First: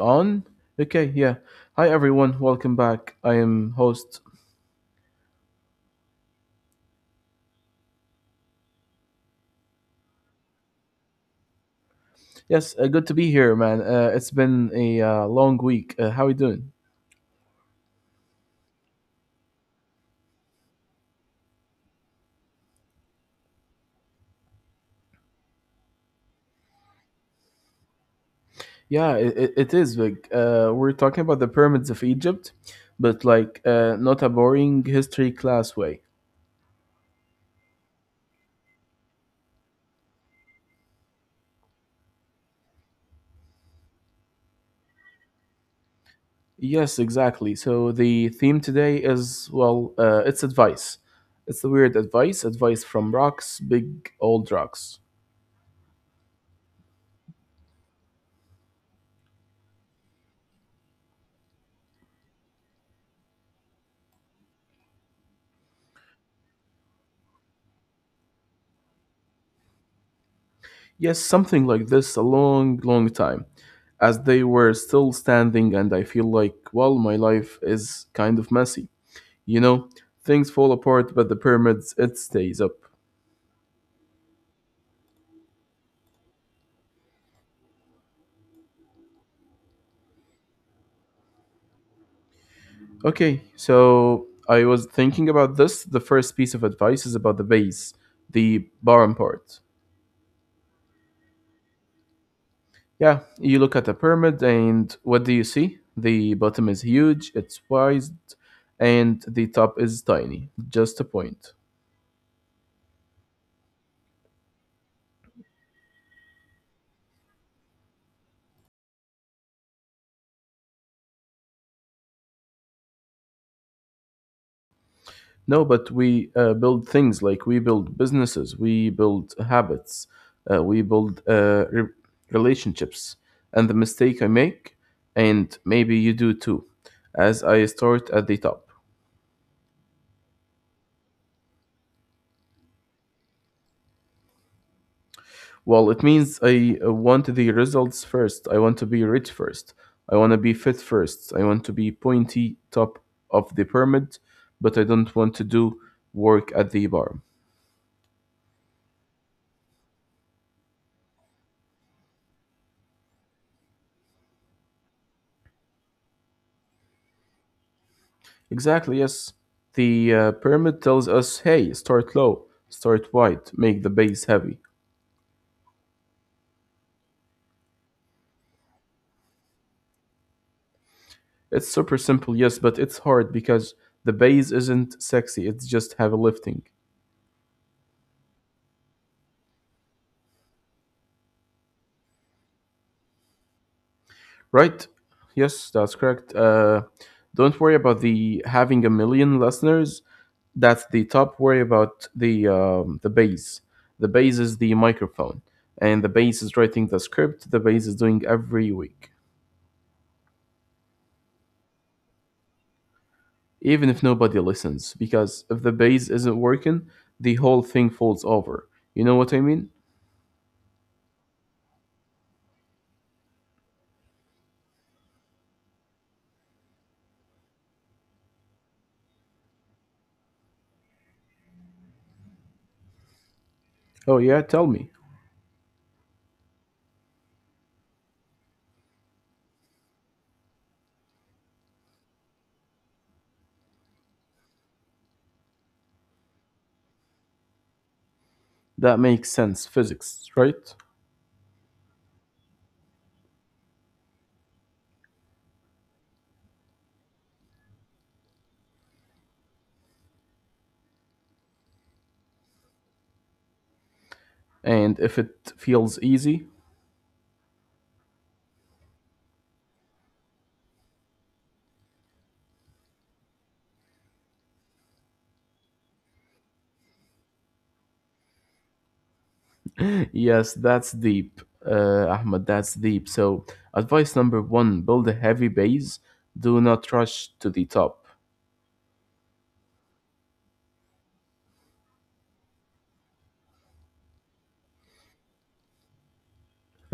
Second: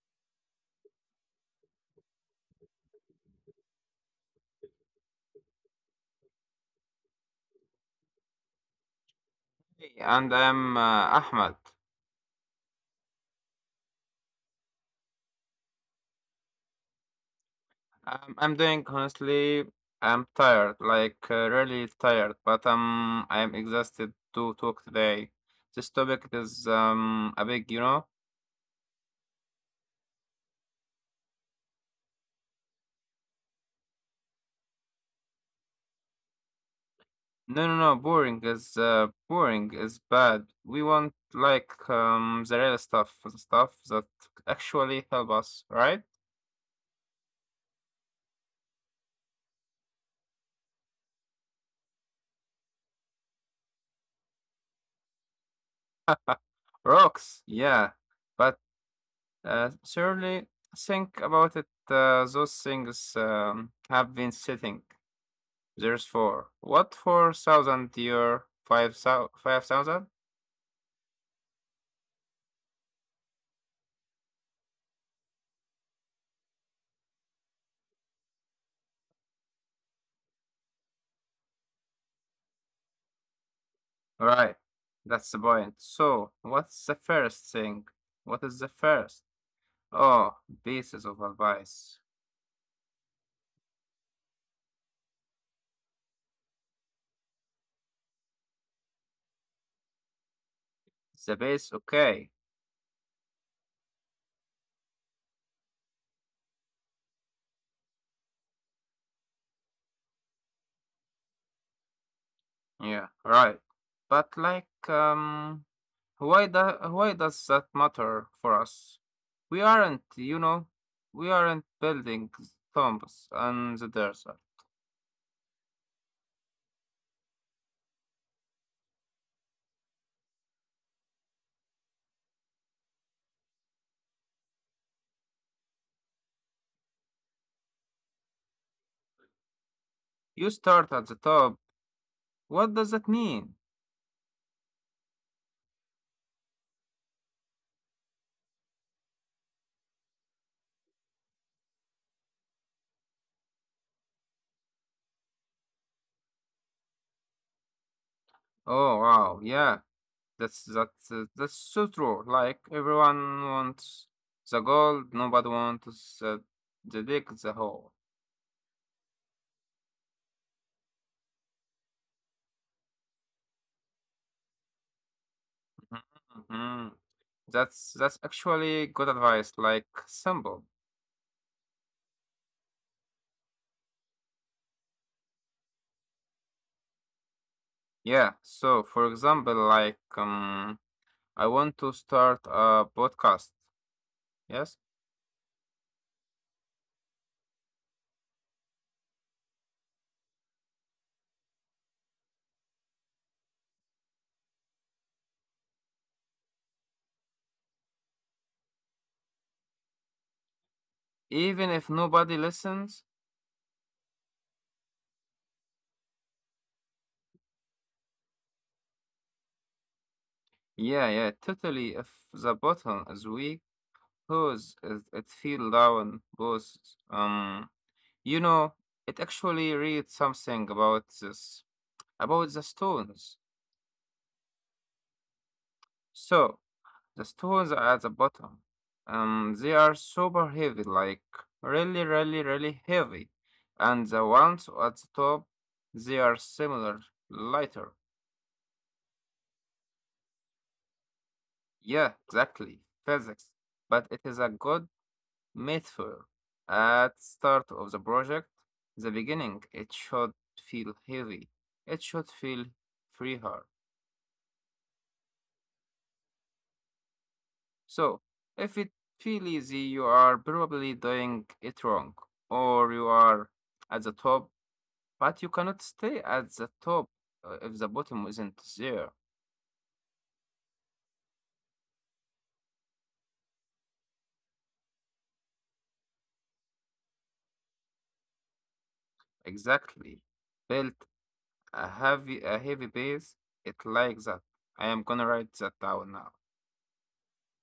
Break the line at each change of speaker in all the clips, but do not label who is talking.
on? Okay, yeah. Hi everyone, welcome back. I am host.
Hey, and I'm Ahmad.
Yes, good to be here, man. It's been a long week. How are you doing?
I'm doing honestly. I'm tired, like really tired, but I'm exhausted to talk today. This topic is a big.
Yeah, it is big. We're talking about the pyramids of Egypt, but like not a boring history class way.
No, no, no. Boring is bad. We want like the real stuff, the stuff that actually help us, right?
Yes, exactly. So the theme today is, well, it's advice. It's the weird advice from rocks, big old rocks.
Rocks, yeah. But surely think about it. Those things have been sitting. There's four. What, 4,000 dear? 5,000? 5,000?
Yes, something like this a long, long time, as they were still standing, and I feel like, well, my life is kind of messy. You know, Things fall apart, but the pyramids, it stays up.
Right. That's the point. So what's the first thing? What is the first? Oh, basis of advice.
Okay, so I was thinking about this. The first piece of advice is about the base, the bottom part.
The base, okay.
Yeah, you look at a pyramid and what do you see? The bottom is huge, it's wide, and the top is tiny, just a point.
Yeah, right. But like why do, why does that matter for us? We aren't, you know, we aren't building tombs on the desert.
No, but we build things like we build businesses, we build habits, we build relationships. And the mistake I make, and maybe you do too, as I start at the top.
You start at the top. What does that mean?
Well, it means I want the results first. I want to be rich first. I want to be fit first. I want to be pointy top of the pyramid, but I don't want to do work at the bar.
Oh wow, yeah. That's so true. Like everyone wants the gold, nobody wants the dick, the hole.
Exactly, yes. The pyramid tells us, hey, start low, start wide, make the base heavy.
Mhm. That's actually good advice. Like simple.
It's super simple, yes, but it's hard because the base isn't sexy, it's just heavy lifting.
Yeah. So for example, like I want to start a podcast. Yes.
Right? Yes, that's correct. Don't worry about the having a million listeners. That's the top. Worry about the base. The base is the microphone, and the base is writing the script. The base is doing every week.
Even if nobody listens.
Even if nobody listens, because if the bass isn't working, the whole thing falls over. You know what I mean?
Yeah. Yeah. Totally. If the button is weak, cause it feel down, both. um You know, it actually reads something about this, about the stones.
Oh yeah, tell me.
So, the stones are at the bottom. They are super heavy, like really, really, really heavy. And the ones at the top, they are similar, lighter.
That makes sense, physics, right?
Yeah, exactly, physics. But it is a good metaphor. At start of the project, the beginning, it should feel heavy. It should feel free.
And if it feels easy.
So, if it feel easy, you are probably doing it wrong, or you are at the top, but you cannot stay at the top if the bottom isn't there.
Yes, that's deep. Ahmed, that's deep. So advice number one, build a heavy base. Do not rush to the top.
Exactly. Built a heavy base. It like that. I am gonna write that down now.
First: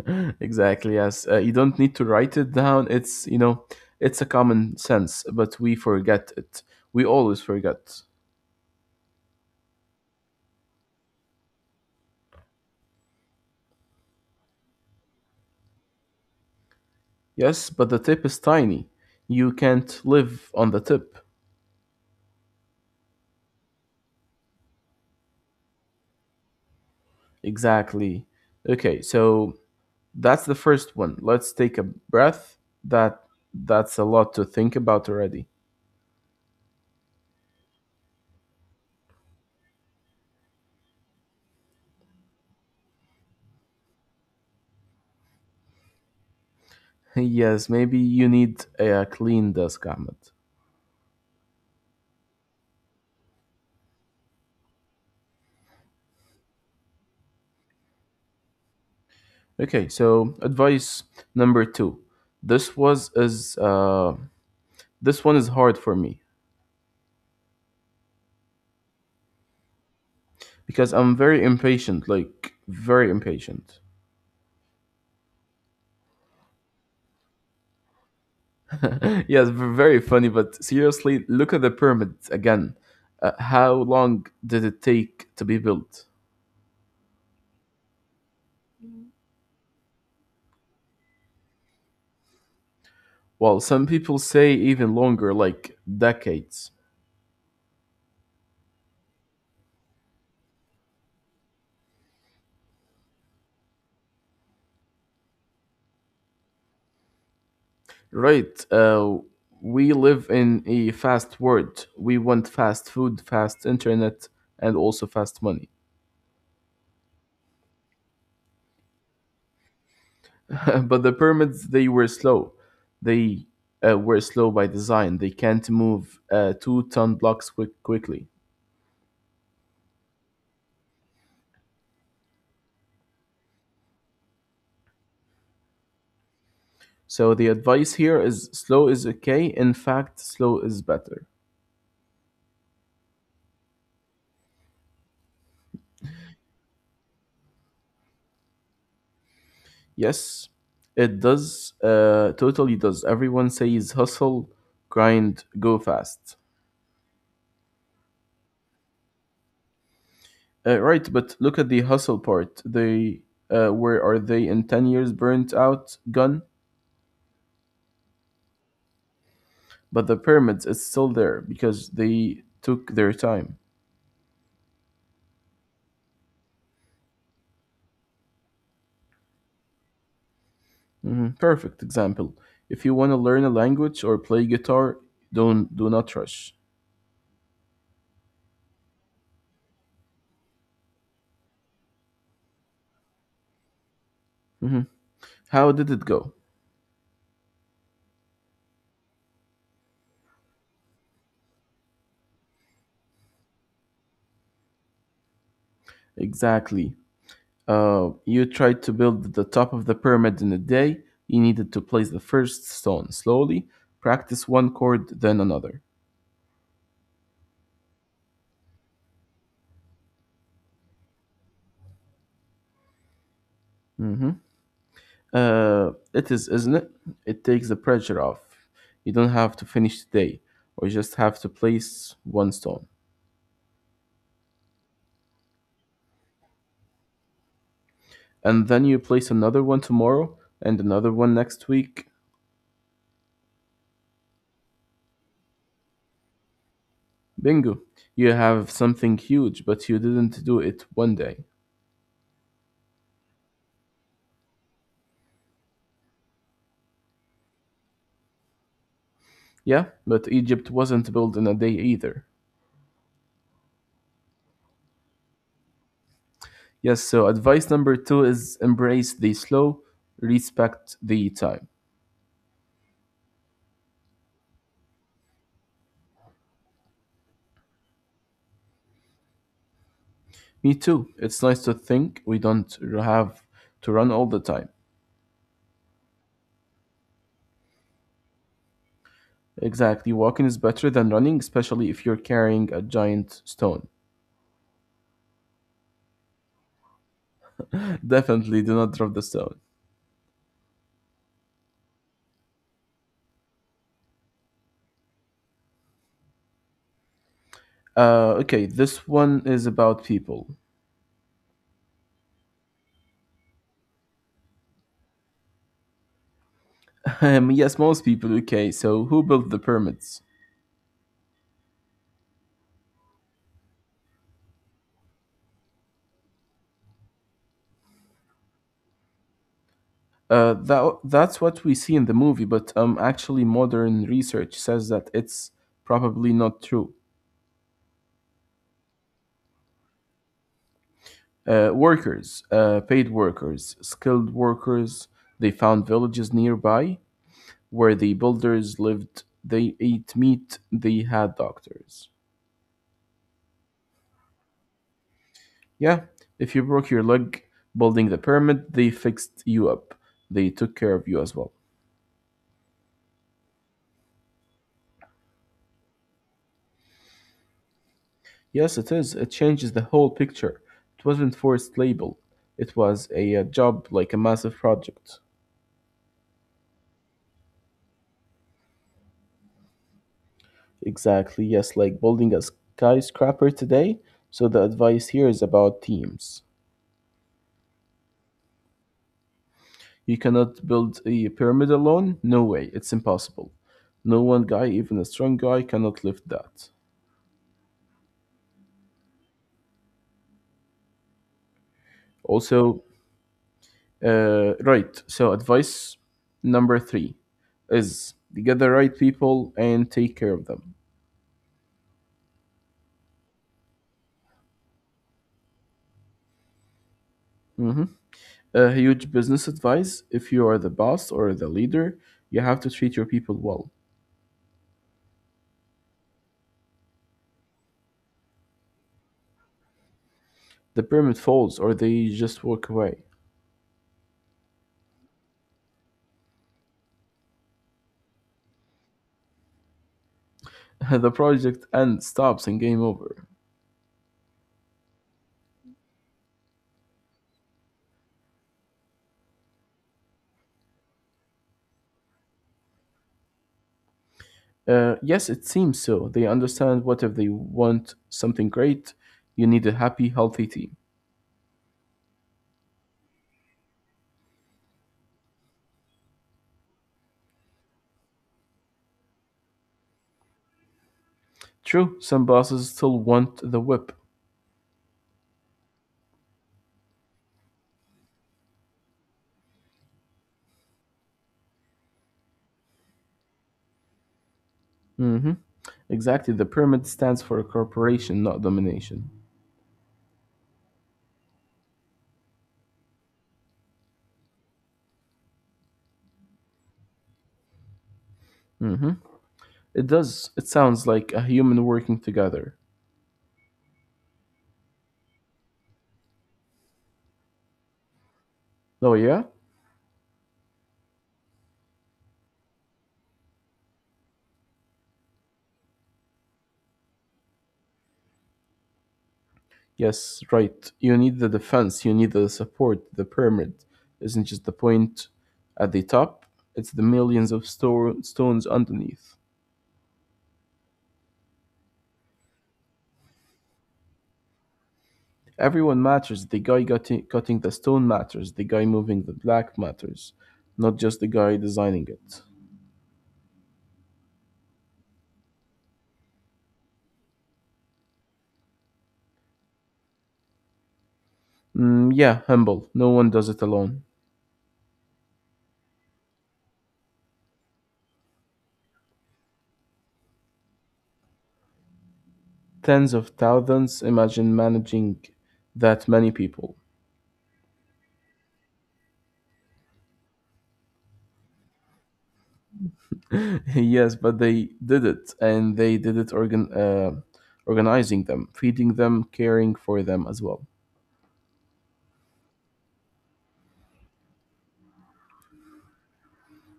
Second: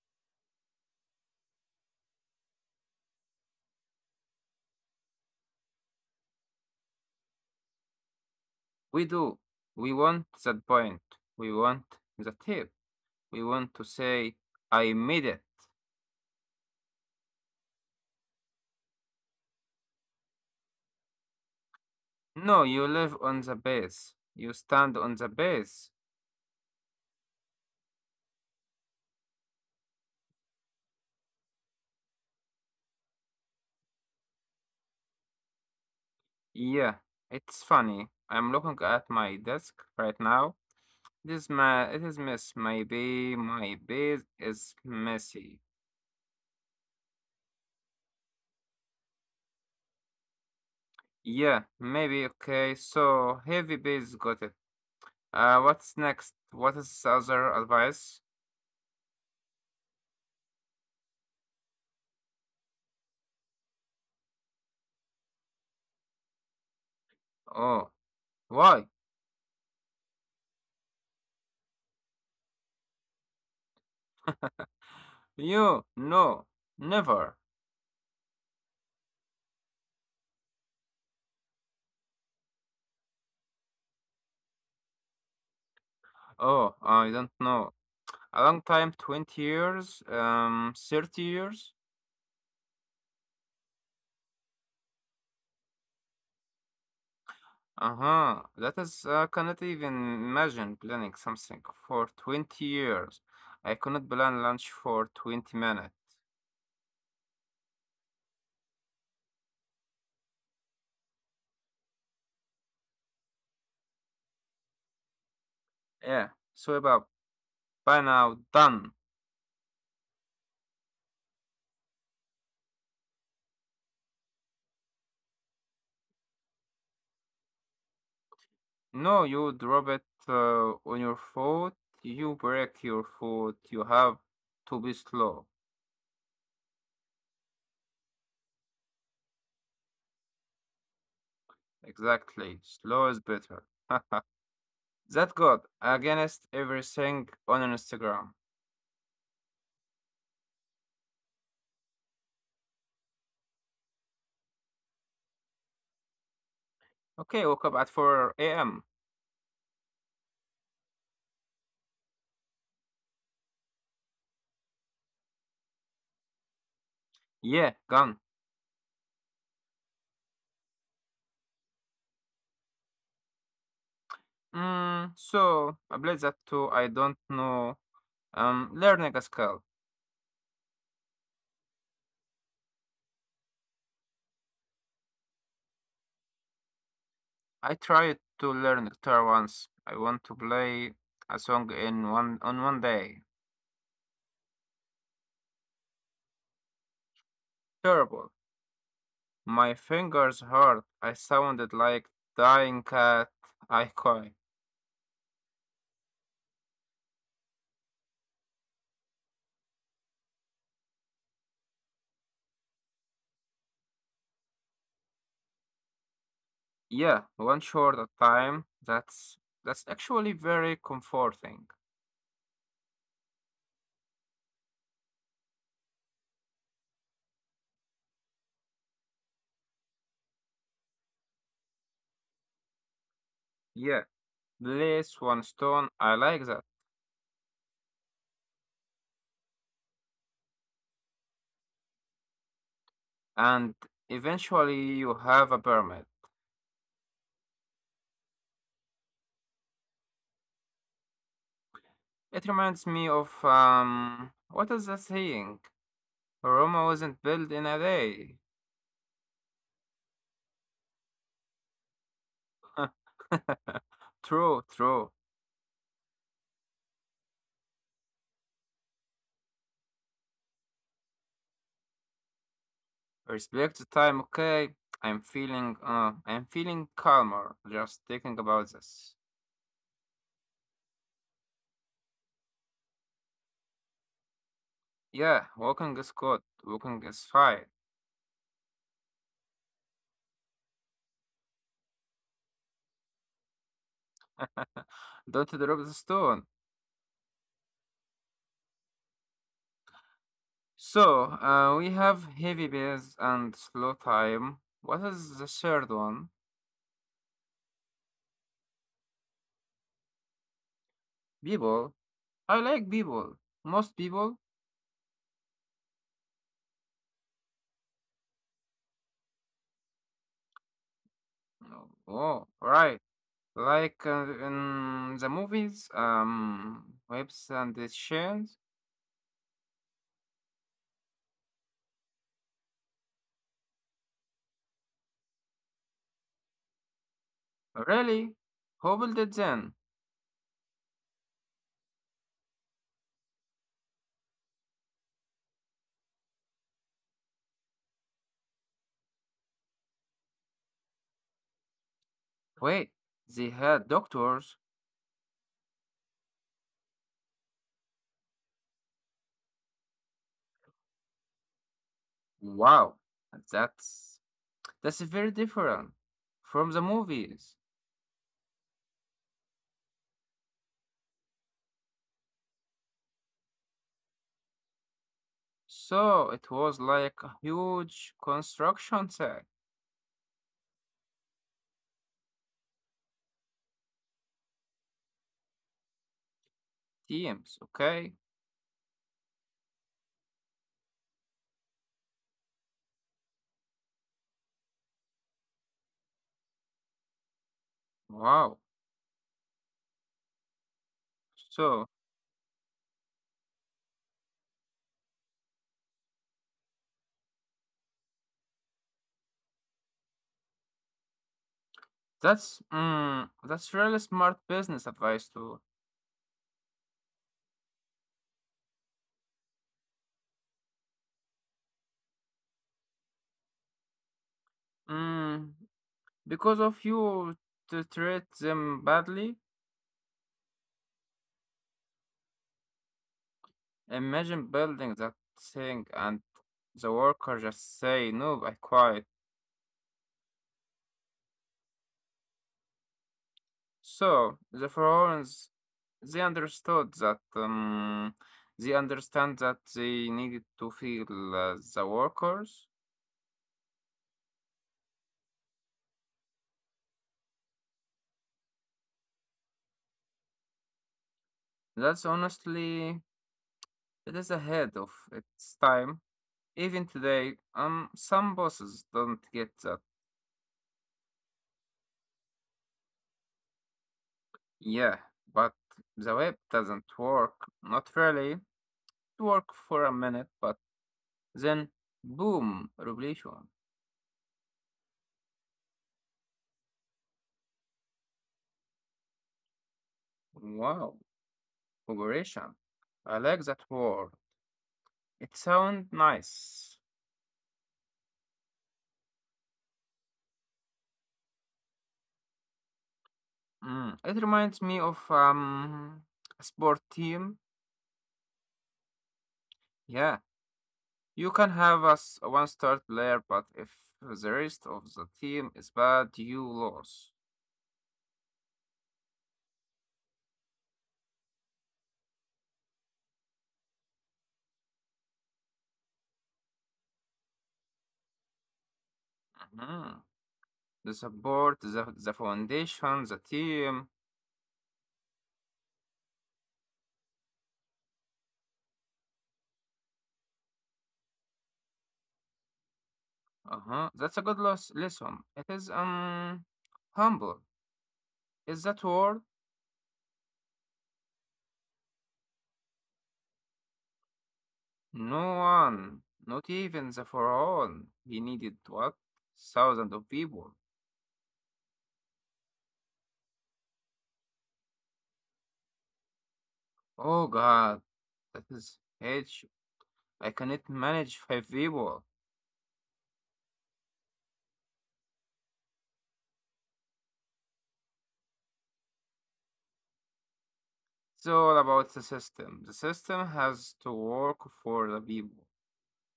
Exactly, yes. You don't need to write it down, it's you know it's a common sense, but we forget it. We always forget.
We do. We want that point. We want the tip. We want to say, I made it.
Yes, but the tip is tiny. You can't live on the tip.
No, you live on the base. You stand on the base.
Exactly. Okay, so that's the first one. Let's take a breath. That that's a lot to think about already.
Yeah, it's funny. I'm looking at my desk right now. This ma It is mess. Maybe my base is messy.
Yes, maybe you need a clean desk, Ahmed.
Yeah, maybe okay. So heavy base got it. What's next? What is other advice?
Okay, so advice number two. This was is uh, this one is hard for me
Oh, why?
because I'm very impatient, like very impatient.
You no, never.
Yes, very funny. But seriously, look at the pyramid again. How long did it take to be built?
Oh, I don't know. A long time, 20 years, 30 years.
Well, some people say even longer, like decades.
Uh-huh. That is, I cannot even imagine planning something for 20 years. I cannot plan lunch for 20 minutes.
Right. We live in a fast world. We want fast food, fast internet, and also fast money.
Yeah, so about by now, done.
But the pyramids, they were slow. They were slow by design. They can't move two-ton blocks quickly.
No, you drop it on your foot, you break your foot, you have to be slow.
So the advice here is slow is okay. In fact, slow is better.
Exactly, slow is better. That good. Against everything on Instagram.
Yes, it does. Totally does. Everyone says hustle, grind, go fast.
Okay, woke up at 4 a.m.
Right, but look at the hustle part. They, where are they in 10 years? Burnt out, gone.
Yeah, gone.
But the pyramids is still there because they took their time.
Mm, so, bless that too. I don't know. Learning a skill.
Mhm. Perfect example. If you want to learn a language or play guitar, don't do not rush.
I tried to learn guitar once. I want to play a song in one on one day.
Mhm. How did it go?
Terrible. My fingers hurt. I sounded like dying cat. I cry.
Exactly. You tried to build the top of the pyramid in a day, you needed to place the first stone slowly, practice one chord, then another.
Yeah, one short at time. That's actually very comforting.
Hmm. It is, isn't it? It takes the pressure off. You don't have to finish today, or you just have to place one stone.
Yeah, place one stone. I like that.
And then you place another one tomorrow and another one next week.
And eventually, you have a permit.
Bingo! You have something huge, but you didn't do it one day.
It reminds me of what is that saying? Roma wasn't built in a day.
Yeah, but Egypt wasn't built in a day either.
True, true.
Yes, so advice number two is embrace the slow, respect the time.
Respect the time, okay? I'm feeling calmer just thinking about this.
Me too. It's nice to think we don't have to run all the time.
Yeah, walking is good. Walking is fine.
Exactly. Walking is better than running, especially if you're carrying a giant stone.
Don't drop the stone.
Definitely do not drop the stone.
So, we have heavy bass and slow time. What is the third one?
Okay, this one is about people.
People. I like people. Most people.
Yes, most people. Okay, so who built the pyramids?
Oh, right. Like in the movies, Webbs and the Shanes.
That's what we see in the movie, but actually, modern research says that it's probably not true.
Really? Who built it then?
Workers, paid workers, skilled workers, they found villages nearby where the builders lived. They ate meat, they had doctors.
Wait, they had doctors?
Yeah, if you broke your leg building the pyramid, they fixed you up. They took care of you as well.
Wow, that's that's very different from the movies.
Yes, it is. It changes the whole picture. It wasn't forced labor. It was a, job like a massive project.
So it was like a huge construction site.
Exactly. Yes, like building a skyscraper today. So the advice here is about teams.
Teams. Okay,
You cannot build a pyramid alone? No way, it's impossible. No one guy, even a strong guy, cannot lift that.
wow. So
Also, right, so advice number three is get the right people and take care of them.
that's really smart business advice too.
Hmm. A huge business advice if you are the boss or the leader, you have to treat your people well.
Mm, because of you to treat them badly.
The pyramid falls or they just walk away.
Imagine building that thing and the worker just say, no, I quit.
The project ends, stops, and game over.
So the Pharaohs, they understood that they needed to feel the workers.
Yes, it seems so. They understand what if they want something great, you need a happy, healthy team.
That's honestly, it is ahead of its time. Even today, some bosses don't get that.
True, some bosses still want the whip.
Yeah, but the web doesn't work. Not really. It worked for a minute, but then boom, revolution.
Hmm. Exactly. The pyramid stands for cooperation, not domination.
Wow, operation. I like that word. It sounds nice.
Hmm. It does. It sounds like a human working together.
It reminds me of a sport team.
Oh, yeah?
Yeah, you can have us one star player, but if the rest of the team is bad, you lose.
Yes, right. You need the defense, you need the support. The pyramid isn't just the point at the top, it's the millions of stones underneath.
Mhm. The support, the foundation, the team.
Everyone matters. The guy cutting, the stone matters. The guy moving the block matters, not just the guy designing it.
Uh-huh. That's a good loss lesson. It is humble. Is that word?
Mm, yeah, humble. No one does it alone.
No one, not even the Pharaoh. He needed what? Thousands of people.
Tens of thousands. Imagine managing that many people.
Oh God, that is huge. I cannot manage five people.
Yes, but they did it, and they did it organizing them, feeding them, caring for them as well.
It's all about the system. The system has to work for the people.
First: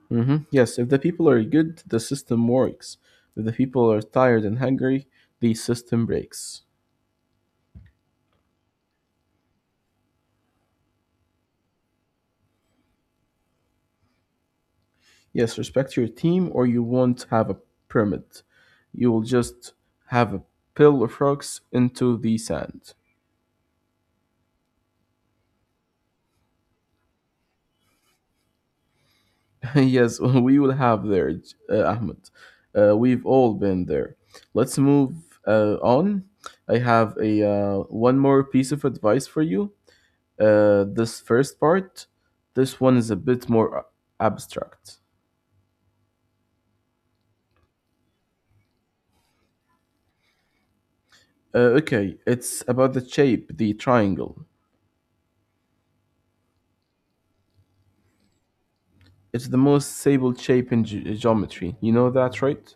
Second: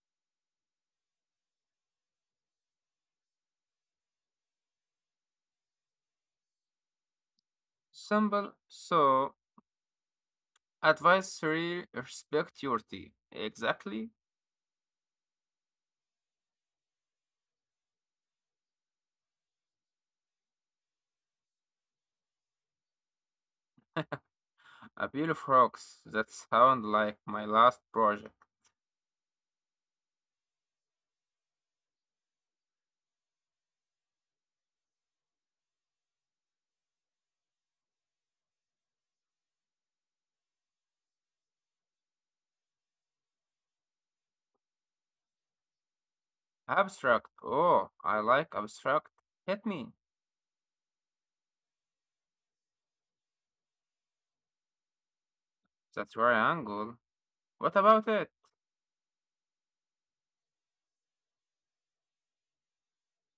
Hmm. Yes, if the people are good, the system works. If the people are tired and hungry, the system breaks.
Simple. So, advice three, respect your team. Exactly.
Yes, respect your team, or you won't have a pyramid. You will just have a pile of rocks into the sand.
A bill of rocks. That sound like my last project.
Yes, we will have there, Ahmed. We've all been there. Let's move on. I have a one more piece of advice for you. Uh, this first part, this one is a bit more abstract.
Abstract. Oh, I like abstract. Hit me.
Okay, it's about the shape, the triangle.
The triangle. What about it?
It's the most stable shape in geometry. You know that, right?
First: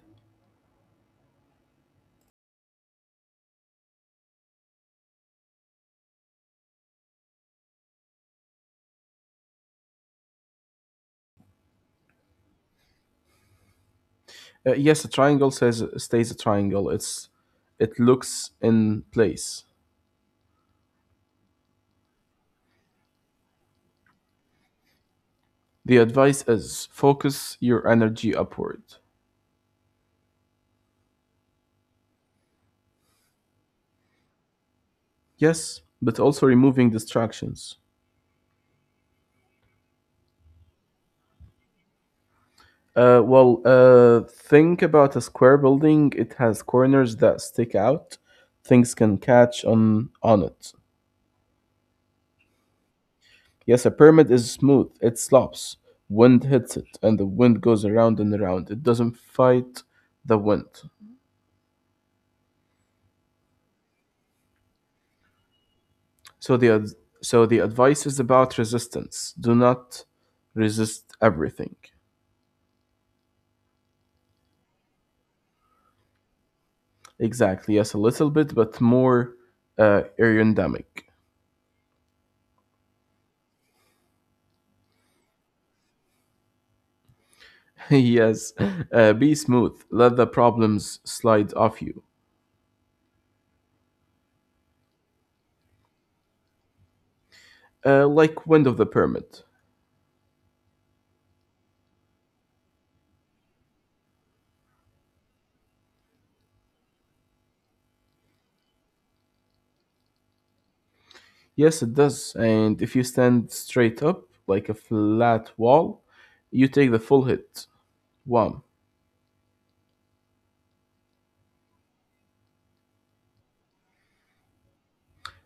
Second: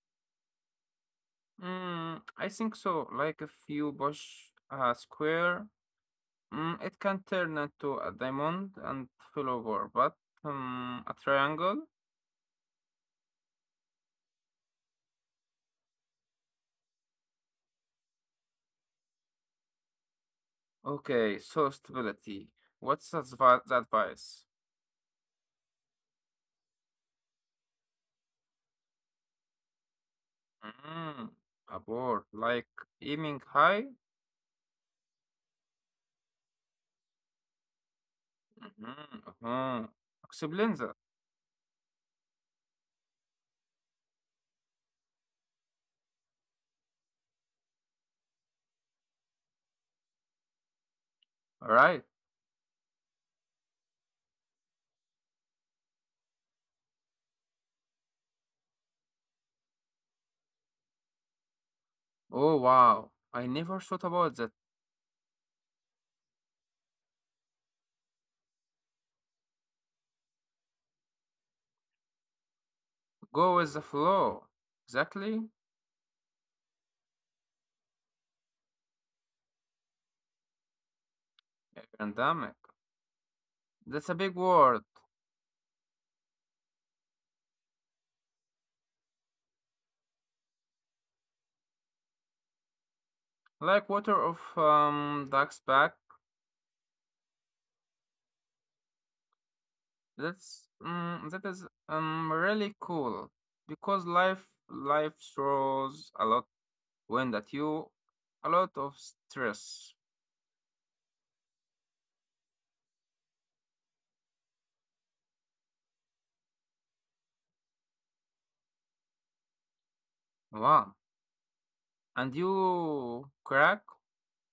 I think so. Like if you push a square, it can turn into a diamond and fall over. But a triangle?
Yes, a triangle says stays a triangle. It looks in place.
Okay, so stability. What's the advice?
The advice is focus your energy upward.
Mm, a board, like aiming high?
Yes, but also removing distractions.
Mm-hmm, uh-huh. Explain that.
Well, think about a square building. It has corners that stick out. Things can catch on it.
All right.
Yes, a pyramid is smooth. It slopes. Wind hits it, and the wind goes around and around. It doesn't fight the wind.
Oh, wow. I never thought about that.
So the so the advice is about resistance. Do not resist everything.
Go with the flow. Exactly.
Exactly. Yes, a little bit, but more aerodynamic.
Pandemic. That's a big word.
Yes. Be smooth. Let the problems slide off you,
Like water of duck's back.
like wind of the pyramid.
That is really cool because life throws a lot wind at you, a lot of stress.
Yes, it does. And if you stand straight up like a flat wall, you take the full hit. Wow.
Wow. And you crack.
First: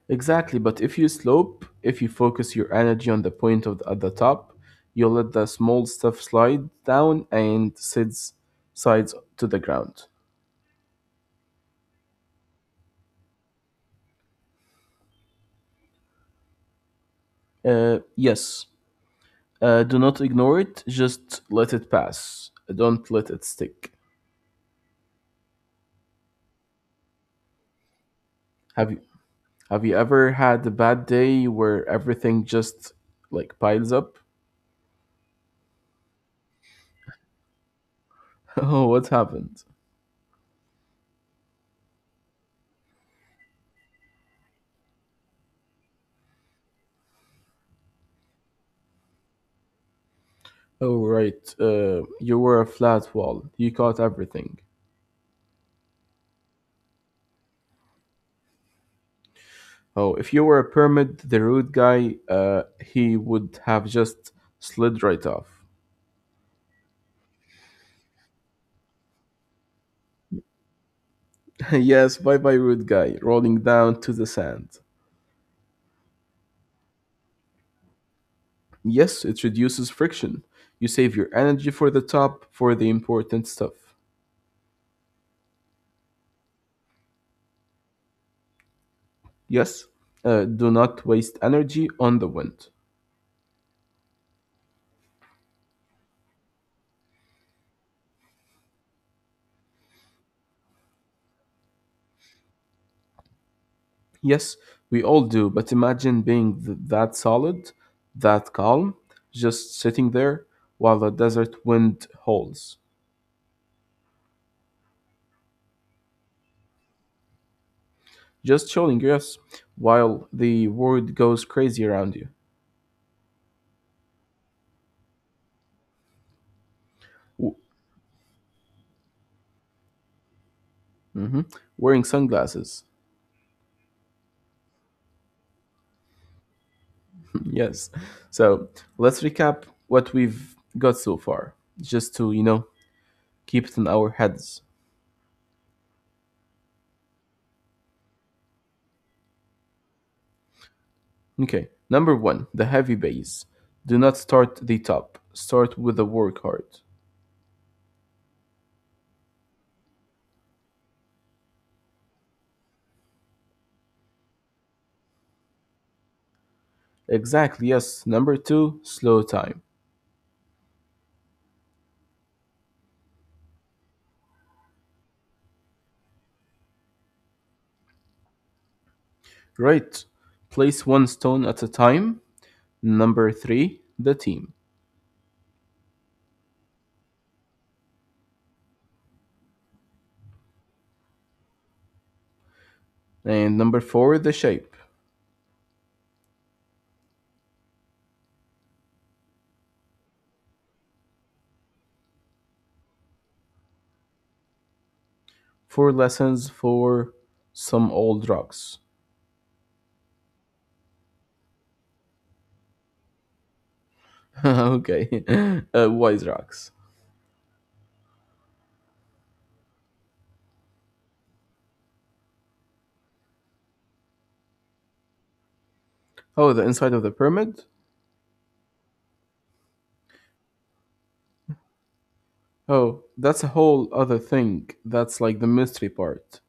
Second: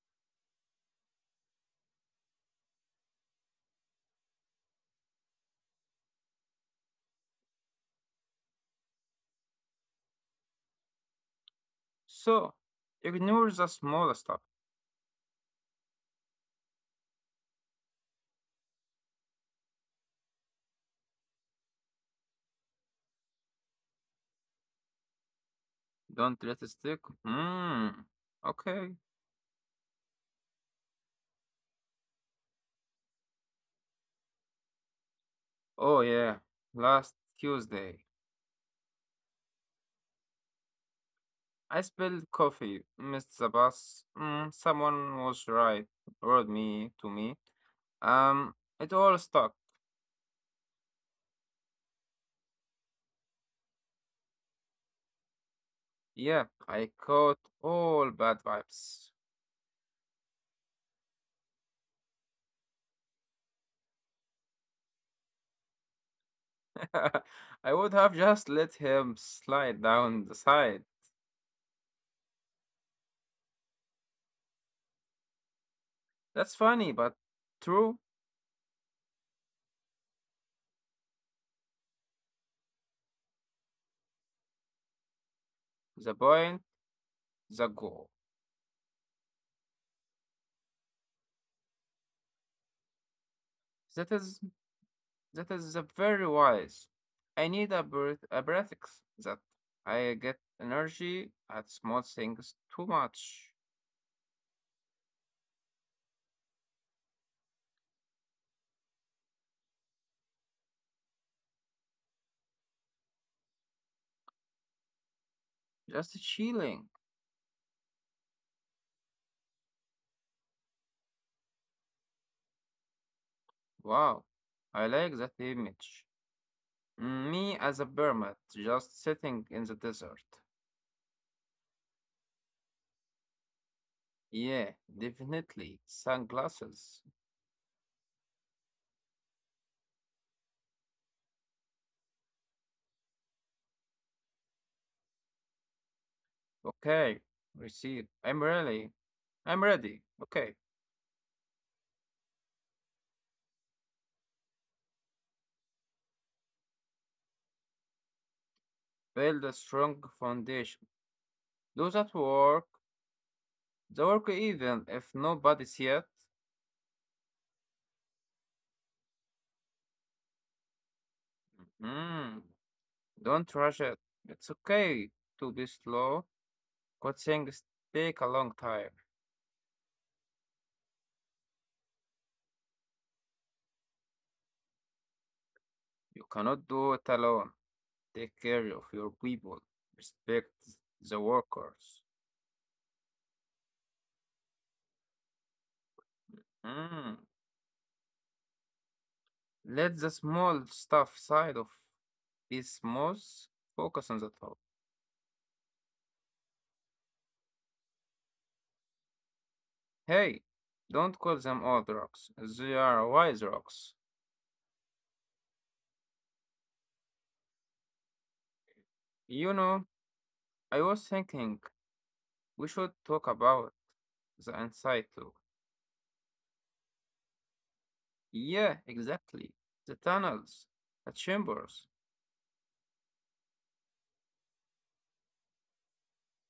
Exactly, but if you slope, if you focus your energy on the point of the, at the top, you'll let the small stuff slide down and sides to the ground.
So ignore the small stuff.
Yes, do not ignore it. Just let it pass. Don't let it stick.
Don't let it stick. Mm, okay.
Have you have you ever had a bad day where everything just like piles up?
Oh yeah, last Tuesday.
Oh, what happened?
I spilled coffee, missed the bus. Someone was right, wrote me to me. It all stuck.
Oh, right. You were a flat wall. You caught everything.
Yeah, I caught all bad vibes.
Oh, if you were a permit, the rude guy, he would have just slid right off.
I would have just let him slide down the side.
Yes, bye bye, rude guy, rolling down to the sand.
That's funny, but true.
Yes, it reduces friction. You save your energy for the top, for the important stuff.
The point, the goal.
Yes, do not waste energy on the wind.
That is that is the very wise. I need a breath, that I get energy at small things too much.
Yes, we all do, but imagine being that solid, that calm, just sitting there while the desert wind howls.
Just chilling.
Just chilling, yes, while the world goes crazy around you.
Wow, I like that image. Me
W-
as a permit, just sitting in the desert.
mhm. Wearing sunglasses.
Yeah, definitely. Sunglasses.
Yes. So let's recap what we've got so far, just to, keep it in our heads.
Okay, receive. I'm ready. I'm ready. Okay,
Okay. Number one, the heavy base. Do not start the top, start with the work hard.
build a strong foundation. Do that work. The work even if nobody see it.
Exactly, yes. Number two, slow time.
Mm, don't rush it. It's okay to be slow. Good things take a long time.
Right. Place one stone at a time. Number three, the team.
You cannot do it alone. Take care of your people. Respect the workers.
And number four, the shape.
Mm. Let the small stuff side of this most focus on the top.
Four lessons for some old rocks.
Hey, don't call them old rocks. They are wise rocks.
Okay, wise rocks.
You know, I was thinking we should talk about the inside too.
Oh, the inside of the pyramid?
Yeah, exactly. The tunnels, the chambers.
Oh, that's a whole other thing. That's like the mystery part.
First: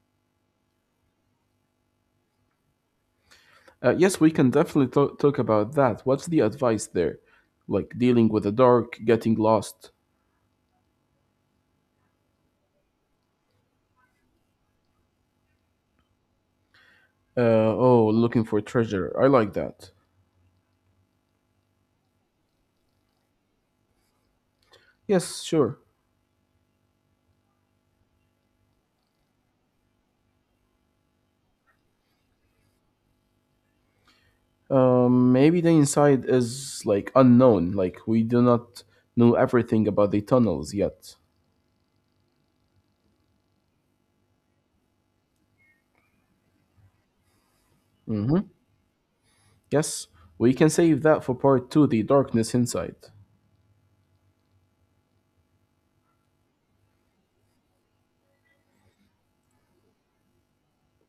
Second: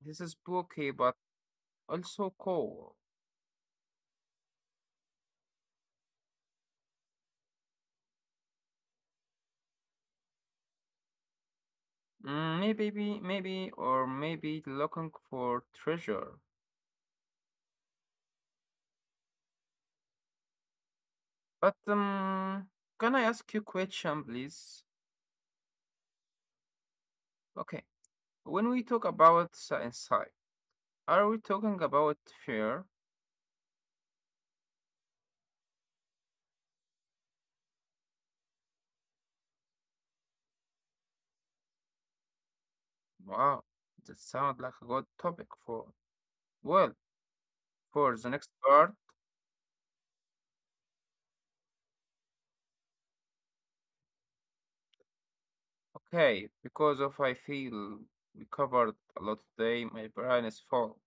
This is spooky but also cool.
Yes, we can definitely talk about that. What's the advice there? Like dealing with the dark, getting lost.
Maybe, maybe, or maybe looking for treasure.
Uh, oh, looking for treasure. I like that.
But can I ask you a question, please?
Yes, sure.
Okay, when we talk about science, are we talking about fear?
Maybe the inside is like unknown. Like we do not know everything about the tunnels yet.
Wow, that sounds like a good topic for, well, for the
Mhm.
next part.
Yes, we can save that for part two, The Darkness Inside.
Okay, because of I feel we covered a lot today, my brain is full.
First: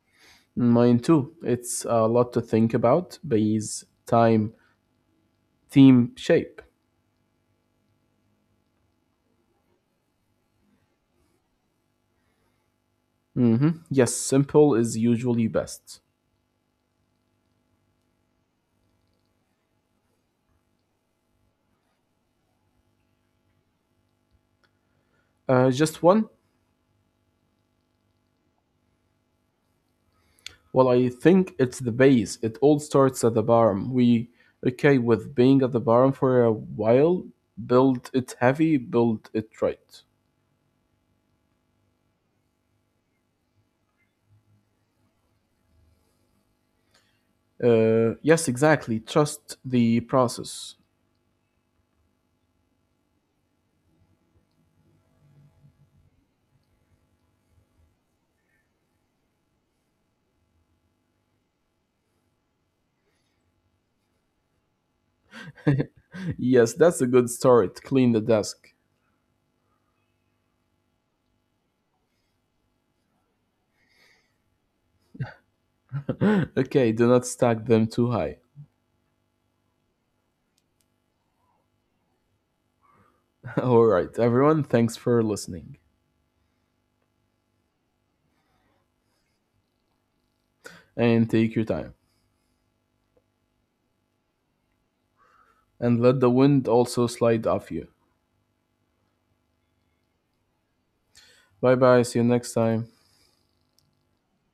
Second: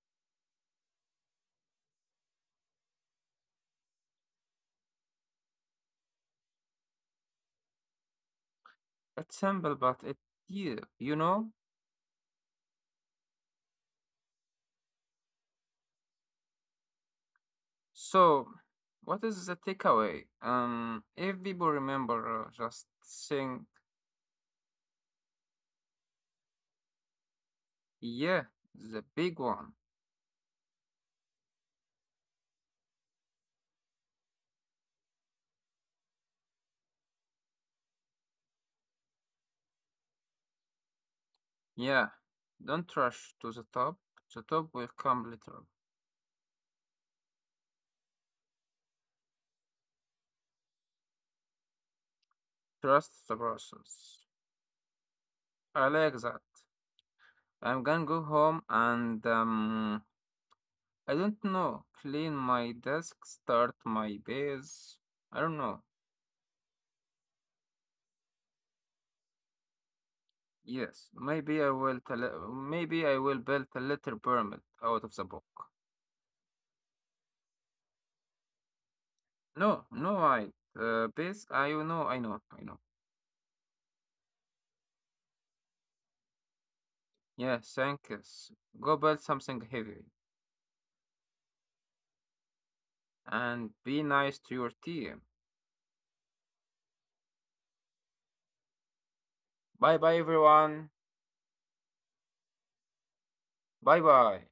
Mine too. It's a lot to think about. Base, time, theme, shape.
It's simple, but it's deep. You know?
Hmm. Yes, simple is usually best.
So, what is the takeaway? If people remember, just saying,
Just one?
yeah, the big one.
Well, I think it's the base. It all starts at the bottom. We okay with being at the bottom for a while. Build it heavy, build it right.
Yeah, don't rush to the top. The top will come later.
Yes, exactly. Trust the process.
Trust the process. I like that. I'm gonna go home and, I don't know, clean my desk, start my base. I don't know.
Yes, that's a good start. Clean the desk.
Yes, maybe I will build a little pyramid out of the book.
Okay, do not stack them too high.
No, no, I base. I know, I know.
All right, everyone, thanks for listening
Yeah, thank yous. Go build something heavy
and take your time.
and be nice to your team.
And let the wind also slide off you.
Bye bye, everyone.
Bye bye, see you next time.
Bye bye.